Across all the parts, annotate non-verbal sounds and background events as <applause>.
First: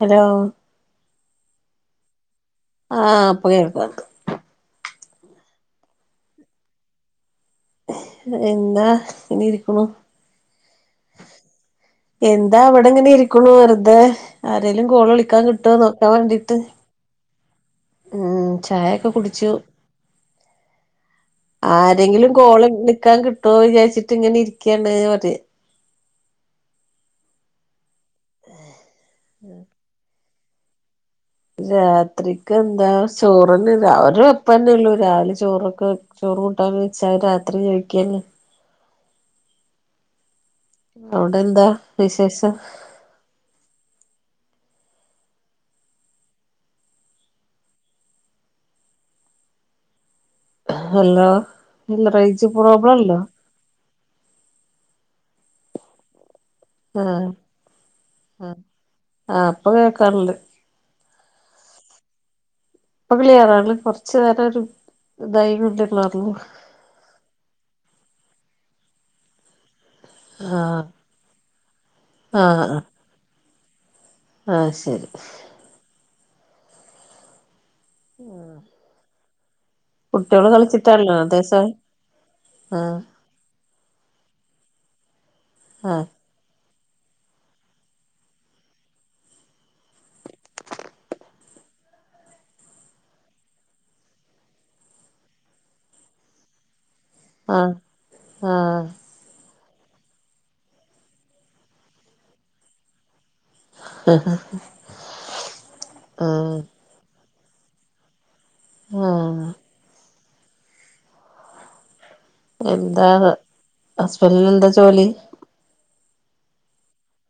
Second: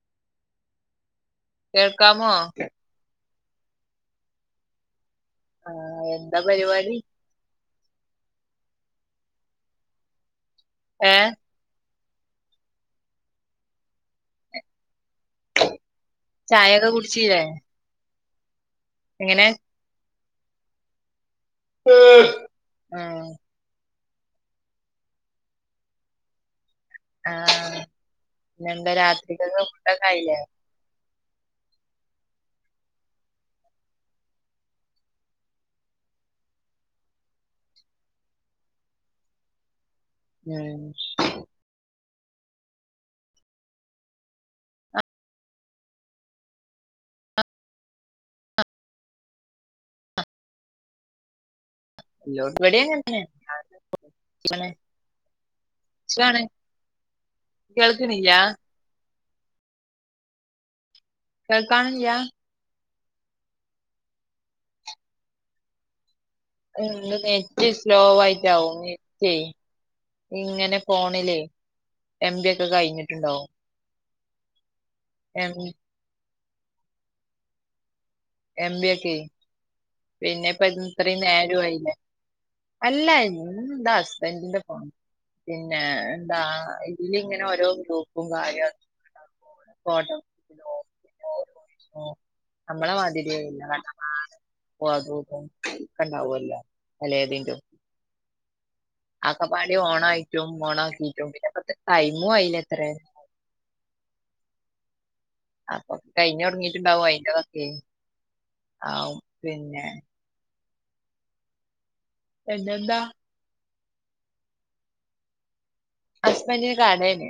Hello കേൾക്കാമോ? ആഹ് ഇപ്പൊ കേൾക്കാണ്ട്. ആഹ് എന്താ പരിപാടി എന്താ ഇങ്ങനെ ഇരിക്കണു ഏഹ് എന്താ ഇവടെങ്ങനെ ഇരിക്കണു വെറുതെ ആരേലും കോള് വിളിക്കാൻ കിട്ടോ ന്നൊ ചായയൊക്കെ കുടിച്ചീല്ലേ ഉം ചായൊക്കെ എങ്ങനെ കുടിച്ചു. ആരെങ്കിലും കോള് ആ നിക്കാൻ കിട്ടോ വിചാരിച്ചിട്ട് ഇങ്ങനെ ഇരിക്കാണ് <unintelligible> ആഹ് പിന്നെന്താ രാത്രികൊക്കെ ഫുടൊക്കെ ആയില്ലേ രാത്രിക്ക് എന്താ ചോറെന്നെ ആഹ് ഒര് വെപ്പന്നെ ഉള്ളു രാവിലെ ചോറൊക്കെ ചോറു കൂട്ടാനും വെച്ചാ രാത്രി കഴിക്കന്നെ ഉം അവിടെന്താ വിശേഷം ഹലോ ഇല്ല റേഞ്ച് പ്രോബ്ലം ഇല്ലാ <unintelligible> സുഗാണ് ആഹ് ആഹ് ആഹ് ഇപ്പൊ കേക്കാറ്ണ്ട്. കേൾക്കാണില്ല ഇപ്പൊ ക്ലിയറാണ് കൊറച്ചു നേരം ഒരു ഇതായി <unintelligible> ഉം ന്റെ നെറ്റ് സ്ലോ ആയിട്ടാവും നെറ്റേ ഇങ്ങനെ ആഹ് ഫോണിലേ എംബി ഒക്കെ ആഹ് കഴിഞ്ഞിട്ടുണ്ടാവും. ആഹ് ശരി എം എംബിയൊക്കെ കുട്ടികള് പിന്നെപ്പ ഇത് കളിച്ചിട്ടാണല്ലോ ഇത്രയും ദേശം നേരായില്ലേ ആഹ് അല്ലായി ഇ <unintelligible> ഹസ്ബൻഡ്ന്റെ ഫോൺ പിന്നെ ആഹ് എന്താ ഇതിലിങ്ങനെ ഓരോ ഗ്രൂപ്പും കാര്യ <unintelligible> നമ്മളെ മാതിരി <unintelligible> ആഹ് ആഹ് ആ കപാടി ഓണായിട്ടും ഓണ ആക്കിട്ടും പിന്നെപ്പ ടൈമും ആയില്ല ഇത്ര ഉം ഉം അപ്പൊ കഴിഞൊടങ്ങീട്ട്ണ്ടാവും അയിന്റെതൊക്കെ ആഹ് പിന്നെ പിന്നെന്താ എന്താ ഹസ്ബന്റിനെന്താ ജോലി ഹസ്ബന്റിന് കടേണ്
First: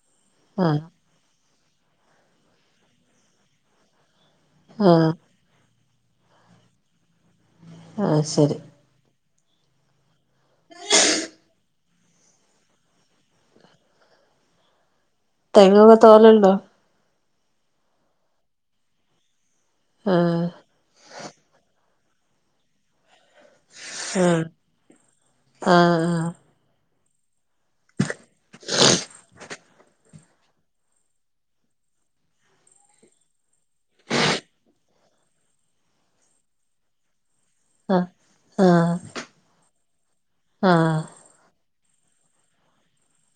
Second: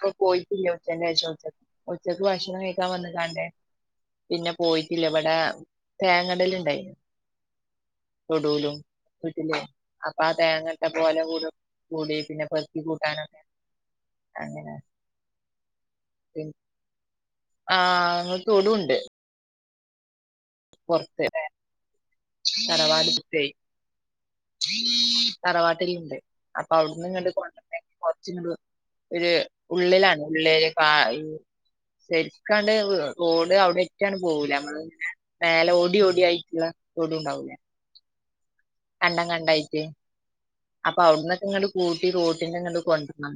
പ്പം പൊയ്റ്റില്യാ ആഹ് ഉച്ചന്റേഷം ഉച്ചക്ക് ഭക്ഷണം കഴിക്കാൻ വന്ന്ങ്ങാ ണ്ട് പിന്നെ പോയിട്ടില്ല ആഹ് ഇവിടെ തേങ്ങടല്ണ്ടായി ആഹ് ശരി തൊടൂലും വീട്ടില് അപ്പൊ ആ തേങ്ങട്ട പോലെ കൂടി പിന്നെ പെറുകി കൂട്ടാനൊക്കെ അങ്ങനെ തെങ്ങൊക്കെ തോലുണ്ടോ ആഹ് അങ്ങ് തൊടുണ്ട് ആഹ് പൊറത്ത്ലേ തറവാടിന്റെടുത് ആഹ് തറവാട്ടില്ണ്ട് ആഹ് അപ്പൊ അവിടന്ന് ങ്ങട്ട് കൊണ്ടര്ണ്ടെ കുറച്ചൂ ഒരു ഉള്ളിലാണ്ഉള്ളെല് ശരിക്കാണ്ട് റോഡ് അവിടെറ്റാണ് പോവൂല നമ്മള് മേലെ ഓടി ഓടി ആയിട്ടുള്ള തൊടു ണ്ടാവൂല്ല ആഹ് ആഹ് കണ്ടം കണ്ടായിട്ട് ആഹ് അപ്പൊ അവിടന്നൊക്കെ ങ്ങട്ട് കൂട്ടി റോട്ടിന്റെങ്ങട്ട് കൊണ്ടര്ണം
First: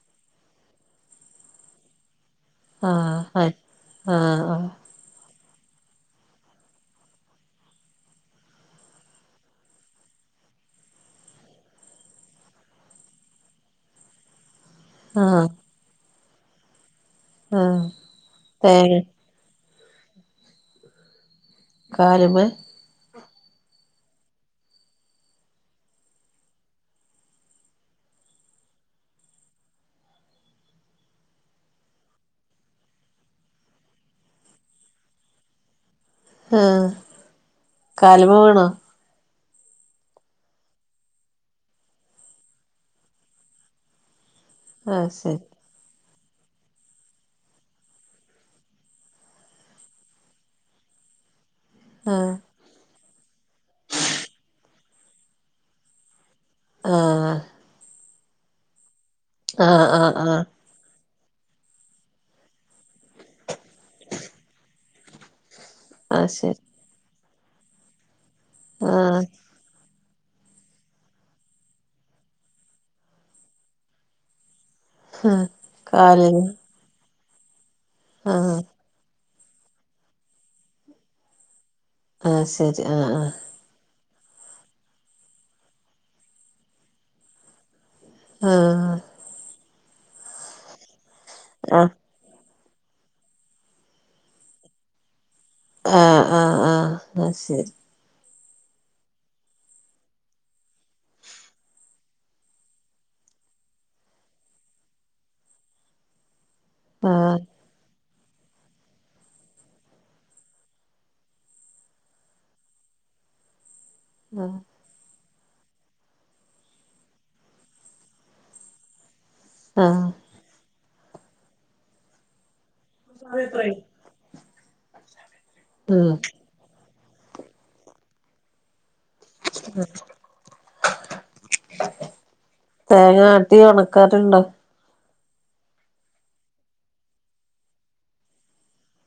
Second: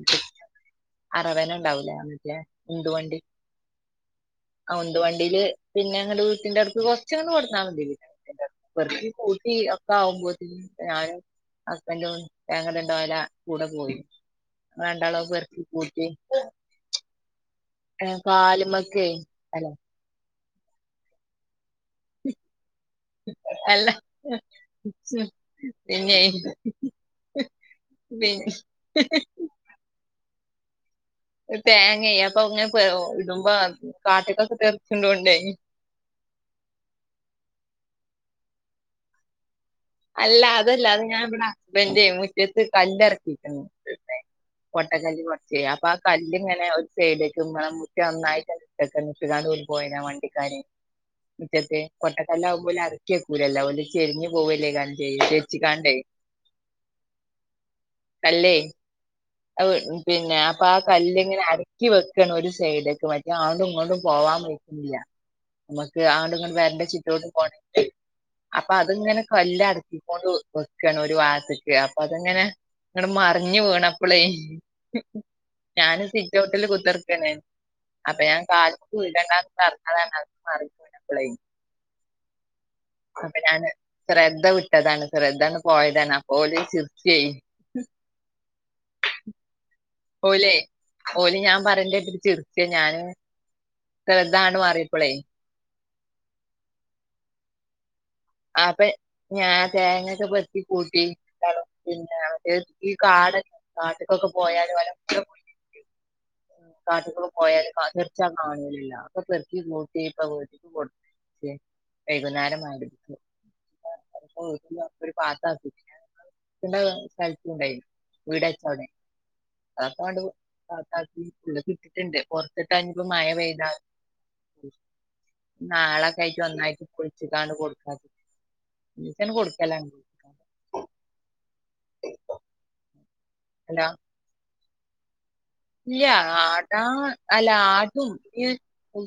അറവന ണ്ടാവൂലേ ആ മറ്റേ ഉന്തു ആഹ് വണ്ടി ആഹ് ആഹ് ആ ഉന്ത് വണ്ടീല് പിന്നെ ങ്ങട്ട് വീട്ടിന്റെ അടുത്ത് കൊറച്ചങ്ങട്ട് കൊട്ന്നാമതി പെർക്കി കൂട്ടി ഒക്കെ ആകുമ്പോക് ഞാനും ഹസ്ബന്റും തേങ്ങട്‌ണ്ടോലെ കൂടെ പോയി ഞങ്ങള് രണ്ടാളും അത് ആഹ് പെറ്ക്കികൂട്ടി ആഹ് തേങ്ങ കാല്മക്ക് കാല്മ്മെ അല്ല പിന്നെ പി തേങ്ങ അപ്പംങ്ങനെ ഇടുമ്പ കാട്ട്ക്കൊക്കെ തെറിക്ക്ണതോണ്ട് ഉം കാല്മ്മ വീണൊ അല്ല അതല്ല അത് ഞാൻ ഇവിടെ ഹസ്ബന്റ് മുറ്റത്ത് കല്ലറ്ക്കീക്ക്ന് കൊട്ട ആഹ് തേങ്ങ ശരി പറിച്ച് കല്ല്ങ്ങനെ ഒരു സൈഡ് നന്നായിട്ട്ക്കെ നട്ടാണ്ട് പോ പോയി വണ്ടിക്കാര് മിറ്റത്ത് ആഹ് ഒറ്റക്കല്ല് ആകുമ്പോള് അറക്കിയക്കൂലല്ല ഓല് ചെരിഞ്ഞ പോവലേ കല്ല് തേച്ചക്കേണ്ട്. ആഹ് കല്ലേ ആഹ് പിന്നെ പ്പാ കല്ല് ങ്ങനെ അടക്കി വെക്കാണ് ഒരു സൈഡ്ക്ക് മറ്റേത് അങ്ങട്ടും ഇങ്ങട്ടും പോവാൻ കയ്യൂല മ്മക്ക് ആഹ് ആണ്ടും ഇങ്ങടും ശരി പെരന്റെചിറ്റോഡിറ്റും അപ്പത്ങ്ങനെ ആഹ് കല്ലാണ് ഒന്ന് വെക്കാണ് ഒരുഭാഗത്‌ക്ക് അപ്പൊ അത്‌ങ്ങനെ ങ്ങട്ട് മറിഞ് വീണപ്പള് ആഹ് ഞാനും കാലിന് സിറ്റൗട്ടില് കുത്തർക്കാണ് അപ്പം ഞാൻ ആഹ് കാല് ക്ക് വിളിച്ചണ്ടാന്ന് പറഞതാണ് മാറി പോയപ്പള ആഹ്ശരി ആഹ് അപ്പ ഞാന് ശ്രദ്ധ വിട്ടതാണ് ശ്രദ്ധയാണ് പോയതാണ്അപ്പ ഓര് ചിരിച്ചേ ആഹ് ഓലെ ഓല് ഞാൻ ആഹ് പറയ്ണ്ടേട്ട്ട്ട് ചിറി ച്യാ ഞാന് ശ്രദ്ധ ആണ്ട് മാറിയപ്പള് ആഹ് ആഹ് ആഹ് ആഹ് ശരി അബ് ഞാൻ തേങ്ങൊക്കെ പെർക്കി കൂട്ടി ണ്ടാളും പിന്നെ ഈ കാടൊക്കെ കാട്ട്ക്കൊക്കെ പോയാല് ഓലൊക്കെ <inaudible> കാട്ട്കൂടെപോയാൽ കാറ്റ ടിച്ചാ കാണാലില്ല. ഒക്കെ പെർക്കി കൂട്ടിഇപ്പൊ വീട്ട്ക്ക് വൈകുന്നേരം മഹ്രിബിക്ക് ആഹ് <unintelligible> ഒരു പാട്ട അർത്. പിന്നെ സ്ഥലത്ത് ണ്ടായിരുന്നു വീടചോന് ആഹ് <unintelligible> പുറത്തിട്ടാ ഇഞ്ഞിപ്പോ മഴ പെയ്താ ഉം ഉം നാളെക്കായറ്റ് ഒന്നായിട്ട് പൊ ളിച്ച്കാണ്ട് ട് കൊടുക്കാച്ച് ഒന്നിച്ചൺ കൊടുക്കലാണത് തേങ്ങാട്ടി അല്ല ഉണക്കാരുണ്ടോ ഇല്ല ആട്ടാ അല്ല ആട്ടും ഈ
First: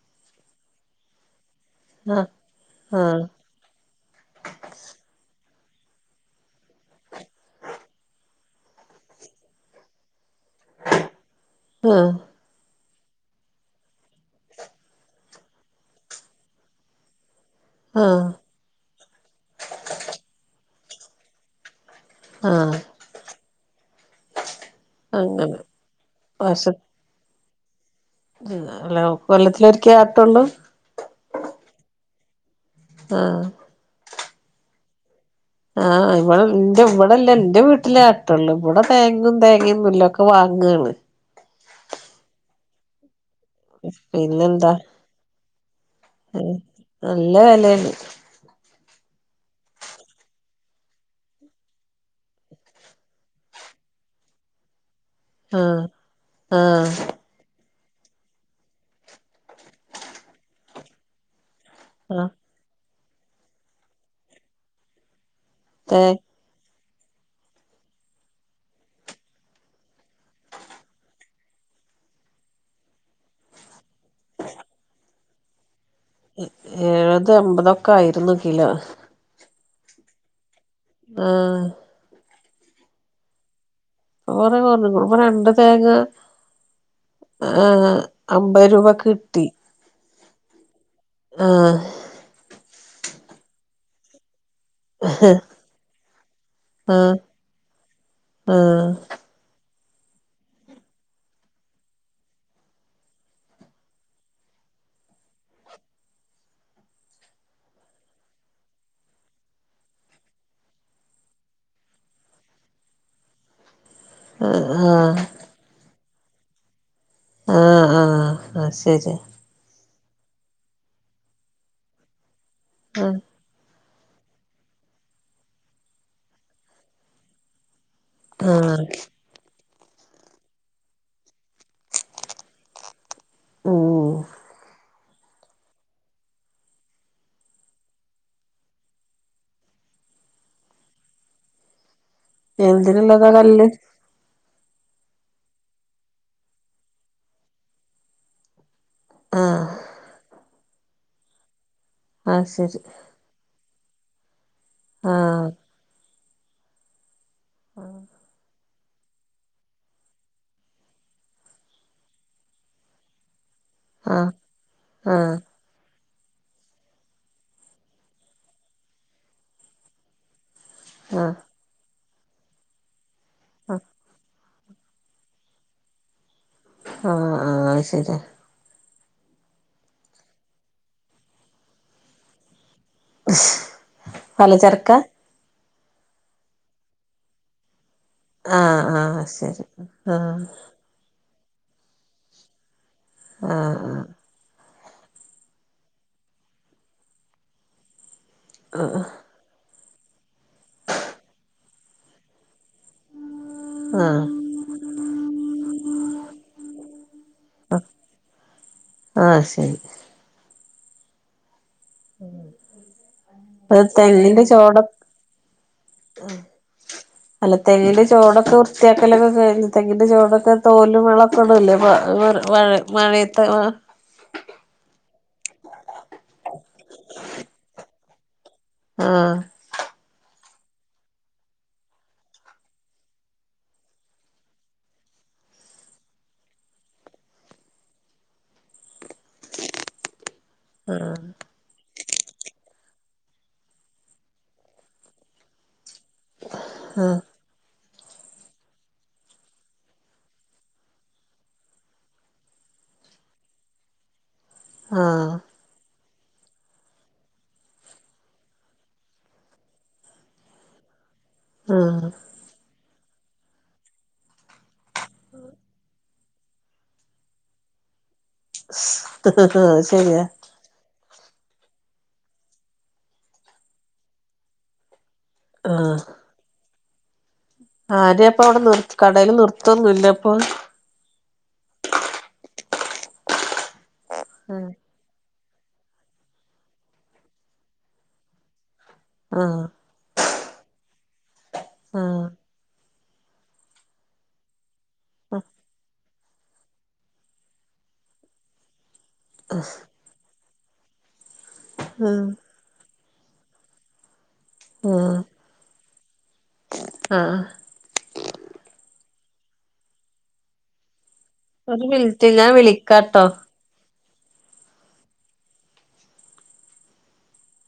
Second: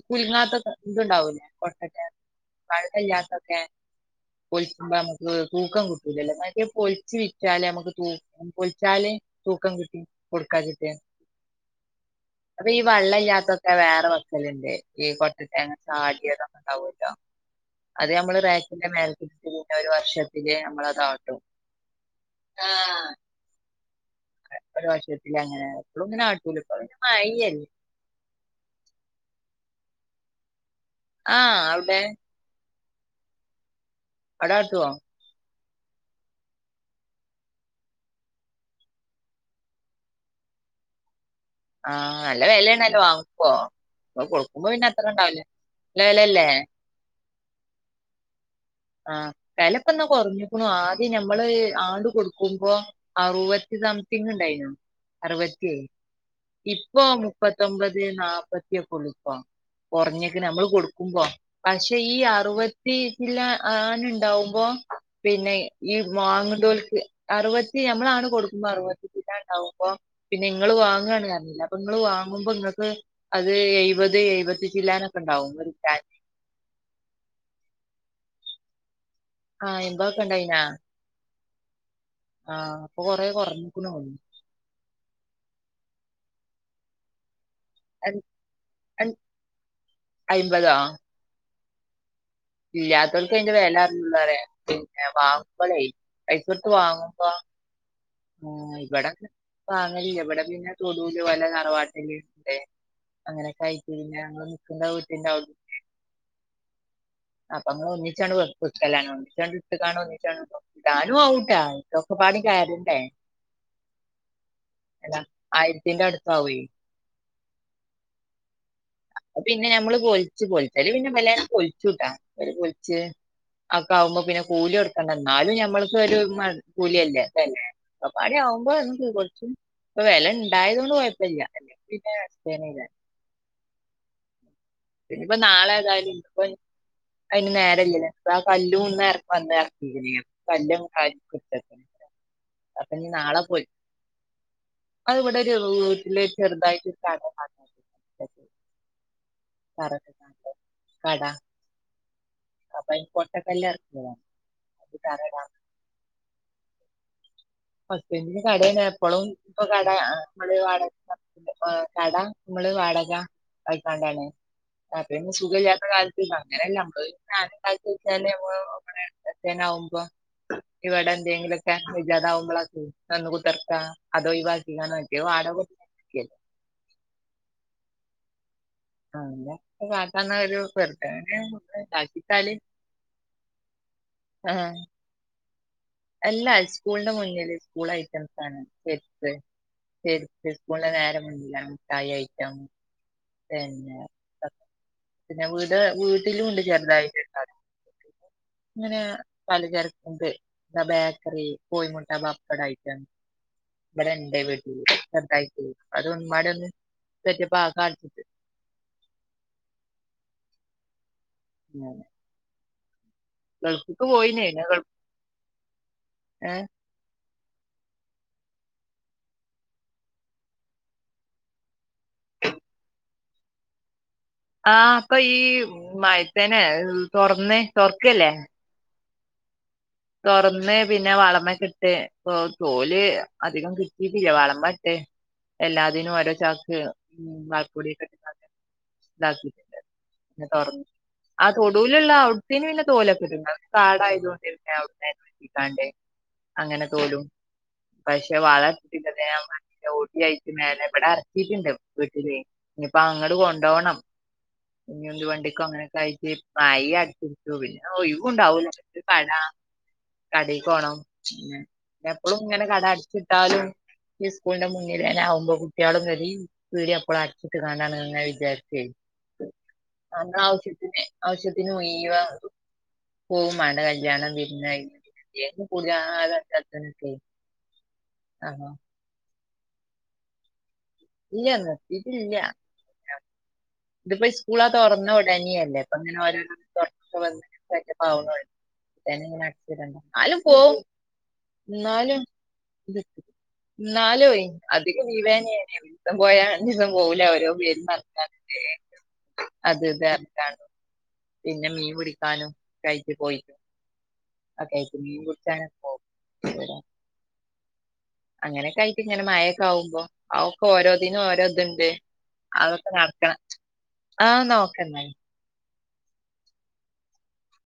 കുലുങ്ങാത്തൊക്കെ ഇതുണ്ടാവില്ല കൊട്ട തേങ്ങ ആഹ് ആഹ് പയകല്ലാത്തതേങ്ങ പൊളിക്കുമ്മക്ക് തൂക്കം കിട്ടൂലല്ലോ മറ്റെ പൊലിച്ച് വിറ്റല് നമുക്ക് തൂ ഉം പൊളിച്ചാല് തൂക്കം കിട്ടും കൊടുക്കാച്ചിട്ട് ആഹ് അപ്പൊ ഈ വെള്ളല്ലാത്തൊക്കെ വേറെ വക്കല്ണ്ട്. ഈ കൊട്ടതേങ്ങ ചാടിയാതൊ‌ക്കെ ണ്ടാവോലോ <inaudible> അത് ആഹ് നമ്മള് റാക്കിന്റെ മേൽകിട്ടിട്ട് ഒരു വർഷത്തില് നമ്മൾ അതാട്ടും ആഹ് ഒരു അങ്ങനെ വർഷത്തിലങ്ങനെ എപ്പളു വർഷ ങ്ങനാട്ടൂലപ്പൊ പിന്നെ മഴീ അല്ലേ അല്ല കൊല്ലത്തിലൊ രി‌ക്കെആട്ടുള്ളൂ ആഹ് അവിടെ ആഹ് അവടാട്ടോ ആഹ് ഇവിടെ ന്റെവ്ടെല്ല ന്റെ വീട്ടിലെ ആട്ടള്ളൂ. ഇവിടെ തേങ്ങും തേങ്ങൊന്നുല്ല ഒക്കെ വാങ്ങാണ് ആഹ് നല്ല വിലയണല്ലോ വാങ്ങ് മ്പോ പ്പ കൊടുക്കുമ്പോ പിന്നെന്താ പിന്നെ അത്ര ഉണ്ടാവല് ല്ല ല്ല വെലല്ലേ ഏഹ് നല്ല വെലേണ് ആഹ വെലപ്പന്നാ കുറഞ്ക്കുണു ആദ്യം ഞമ്മള് ആണ്ട് കൊടുക്കുമ്പോ അറുവത്തി സംതിങ് ഉണ്ടായിരുന്നു. ആഹ് ആഹ് അറുവത്തിഇപ്പൊ മു പ്പത്തൊമ്പത് നാപ്പത്തിയൊക്ക ഉള്ളൂ പ്പൊ കുറഞ്ക്ക്ണ് നമ്മള് കൊടുക്കുമ്പോ പക്ഷെ ഈ ആഹ് അറുപത്തി ചില്ലാ ആന് ണ്ടാകുമ്പോ പിന്നെ ഈ തേ വാങ്ങ്ഡോല്ക്ക് അറുപത്തി ഞമ്മളണട്ട് കൊടുക്കുമ്പോ അറുപത്തി ചില്ലാനണ്ടാവുമ്പോ കട്ടണ്ടാവുമ്പോ പിന്നെ ങ്ങൾ വാങ്ങാണ് അറിഞ്ഞില്ലേ അപ്പൊ ങ്ങ വാങ്ങുമ്പോ ങ്ങക്ക് അത് എയ് പത് എഴുപത്തി ച്ചില്ലാനൊക്കെ ഉണ്ടാവും ഒര് ഏഴപത് എമ്പതൊക്കെ ആയിരുന്നു കിലോ ആഹ എമ്പയൊക്കെ ഉണ്ടായിനാ ആഹ് ആഹ് പ്പൊ കൊറേ കുറഞ്ഞ് ക്കുണോണുണ് പ്പ കുറ കുറഞ്കുണു. ഇപ്പ രണ്ട് തേങ്ങക്ക് ഏ അൻ അമ്പത് രൂപക്ക് അൻ കിട്ടി അയ്മ്പതോ ആഹ് ഇല്ലാതോൽ‌ക്ക യിന്റെ വേലറിള്ളൂ റ പിന്ന വാങ്ങുമ്പളേയ് പൈസോട്ത്ത് ആഹ് വാങ്ങുമ്പോ ആഹ് ആഇവിടെ ക് വാങ്ങലില്ല ഇവിടെ പിന്നെ തൊടുല്ഓലെ തറവാട്ടില് ണ്ട് അങ്ങനെക്കായിറ്റ് പിന്നെഞങ്ങള് നിക്കുന്ന വീട്ടിണ്ടവട് അപ്പൊങ്ങള് ഒന്നിച്ചങ് വെ വിക്കലാണ്. ഒന്നിച്ചങ്ട്ട് കാണ്ട് ഒന്നിച്ചങ് <unintelligible> ടാനുആവുട്ടാ ഇതൊക്കെ പാടീം കയറയണ്ടേ അ ഹാ ആയിരത്തിന്റടുത്താവെ ആഹ് ആഹ് ആ ശരി പിന്നെ നഞമ്മള് പൊലിച്ച് പൊളിച്ചല് പിന്നെ വല്ല പൊലിച്ചുട്ടാ പൊലിച്ച് ആഹ് ഒക്കെ ആകുമ്പോ പിന്നെ കൂലി എടുക്കേണ്ട എന്നാലും മ്മക്ക് ഒരു കൂലിയല്ലേ <unintelligible> ആഹ് ഇപ്പൊ വില ഉണ്ടായത് കൊണ്ട് കുഴപ്പമില്ല പിന്നെ <unintelligible> ഉം പിന്നയിപ്പ നാളെ ഏതായാലും ഇ ഇപ്പ അതിന് നേരല്ലേ അപ്പൊ ആ കല്ലല്ന്ന് ഇവന്ന് ഇറക്ക <unintelligible> കല്ല് <unintelligible> എന്തിനുള്ളത കല്ല് അത് ഇവിടെ ഒരു വീട്ടില ചെറുതായിട്ട് ഒരു കട <unintelligible> ആഹ് കട ആഹ് ശരി അപ്പ ഈ പൊട്ടക്കല്ല് ഇറക്ക ആഹ് തറടാൻ പത്തന് കടന്ന എപ്പോഴും ഇപ്പൊ കട <unintelligible> കട നമ്മള് വാടക വക്കാണ്ടാണ് ആഹ് പിന്നെ ആഹ് സുഖല്ല്യത്ത കാലത്ത് അങ്ങനെല്ല നമ്മ ഞാന എന്താച്ചാല് നമ്മ എത്തേന ആകുമ്പോ ഇവടെ ആഹ് എന്തെങ്കിലുക്കെ <unintelligible> നന്ന് കുത്തിർക്കാ അതോ ഒയിവാക്കി <unintelligible> <unintelligible> ആഹ് ആഹ് ശരി ആല്ല കാട്ടന്ന ഒരു പെറുട്ടങ്ങന <unintelligible> പലചരക്ക അല്ലാ സ്കൂളിന്റെ മുന്നിൽ സ്കൂൾ ഐറ്റംസ്ണ് ആഹ് ആഹ് ചെപ്പ് ശരി ആഹ് ചെരിപ്പ് സ്കൂൾൻ്റെ <unintelligible> എല്ല മിഠായി ഐറ്റം ആഹ് പിന്നെ പിന്നെ വീട് വീട്ടിലുണ്ട് ചെറുതായിട്ട അങ്ങനെ ആഹ് പലചരക്കുണ്ട് ബേക്കറി കോയിമുട്ട പപ്പട ഐറ്റം ആഹ് ഇവടെണ്ട് വീട്ടില് ചേർതായിട്ട് അതൊന്നുംപാടെ ഒന്ന് സെറ്റ് അപ് ആകാണ്ട് ആഹ് ശരി ആഹ് <unintelligible> തെങ്ങിന്റെ പോയിനേനു ചോട ഗൾ ഏഹ് <inaudible> അല്ല തെങ്ങിന്റെ ചോടൊക്കെ വൃത്തിയാക്കലൊക്കെ കഴ തെങ്ങിന്റെ ചോടൊക്കെ തോലും വളൊക്കെ ഇടല്ലേ <unintelligible> മഴയത് ആഹ് അപ്പൊ ഈ മഴത്തേനെ തുറന്ന് തുറക്കല്ലേ ആഹ് തുറന്ന് പിന്നെ വളമ്പക്കെട്ട് തോല് അധികം കിട്ടിട്ടില്ല വളമ്പ ഇട്ട് എല്ലാത്തിനും ഒര ചാക്ക് ഉ വർക്കൂടിട്ട ഇതാക്കിയിട്ടുണ്ട് <unintelligible> ആഹ് ആ തൊടുവിലുള്ള ഔട്ടത്തന് പിന്ന തോലൊക്കെ ഇണ്ട് കാടായത് കൊണ്ടി <unintelligible> അങ്ങനെ തോലും പക്ഷെ വളർത്തിട്ടി ഊട്ടിയിട്ട മേലെ ഇവിടെ ഇറക്കിയിട്ടുണ്ട് വീട്ടില് ഇനിയിപ്പോ അങ്ങട് കൊണ്ടുപോണം ഇനി എന്ത് ആഹ് വണ്ടിക്കും അങ്ങനൊക്കെഴച്ച് മയും അടത്തിരിക്കു പിന്നെ ഒഴിവുണ്ടാവൂല കട കടക്കോണം പി ആഹ് എപ്പഴും ഇങ്ങനെ കട അടിച്ചിട്ടാലും ഈ സ്കൂളിന്റെ മുന്നിൽ ആകുമ്പോ കുട്ടികളും കറി പീടിക അപ്പള അച്ചിട്ട്ണ്ടാണ് വിജാരി അത് ശരിയാ <unintelligible> ആവശ്യത്തിന് ഒയവ പോവമാണ് കല്യാണം <unintelligible> <unintelligible> ആരേം അപ്പൊ അവിടെ ആഹ് നിർ കടയിൽ നിർത്തൊന്നുംല്ല അപ്പൊ ഇല്ല നിർത്തിട്ടില്ല ഇതിപ്പോ സ്കൂളാ ആഹ് തുറന്ന ഉടനിയല്ലേ അപ്പ അങ്ങനെ ആഹ് <unintelligible> ന്നാലും പോവും എന്നാലും. ആഹ് ന്നാലുവേ അധികം <unintelligible> പോയാ അഞ്ചീസം പോവൂല അവര് വീടിൻ്റെ ആൾക്കാരില്ല്യേ അത് വേറെക്കാണ് പിന്നെ മീൻ പിടിക്കാനും കഴിച്ചു പോയി ആഹ് കഴിച്ച് മീൻ പുടിച്ചാനൊക്കെ പോവും. ആഹ്. അങ്ങനെക്കായിട്ട് ഇങ്ങനെ മഴക്കെ ആവ്മ്പോ അയ് ഒക്കെ ഓരോന്നിനും ഓരോ ഒരു ണ്ട് മിനിറ്റ് ഞാൻ അതൊക്കെ വിളിക്കാട്ടോ നടക്കണം ആഹ് നോക്കണ്ട.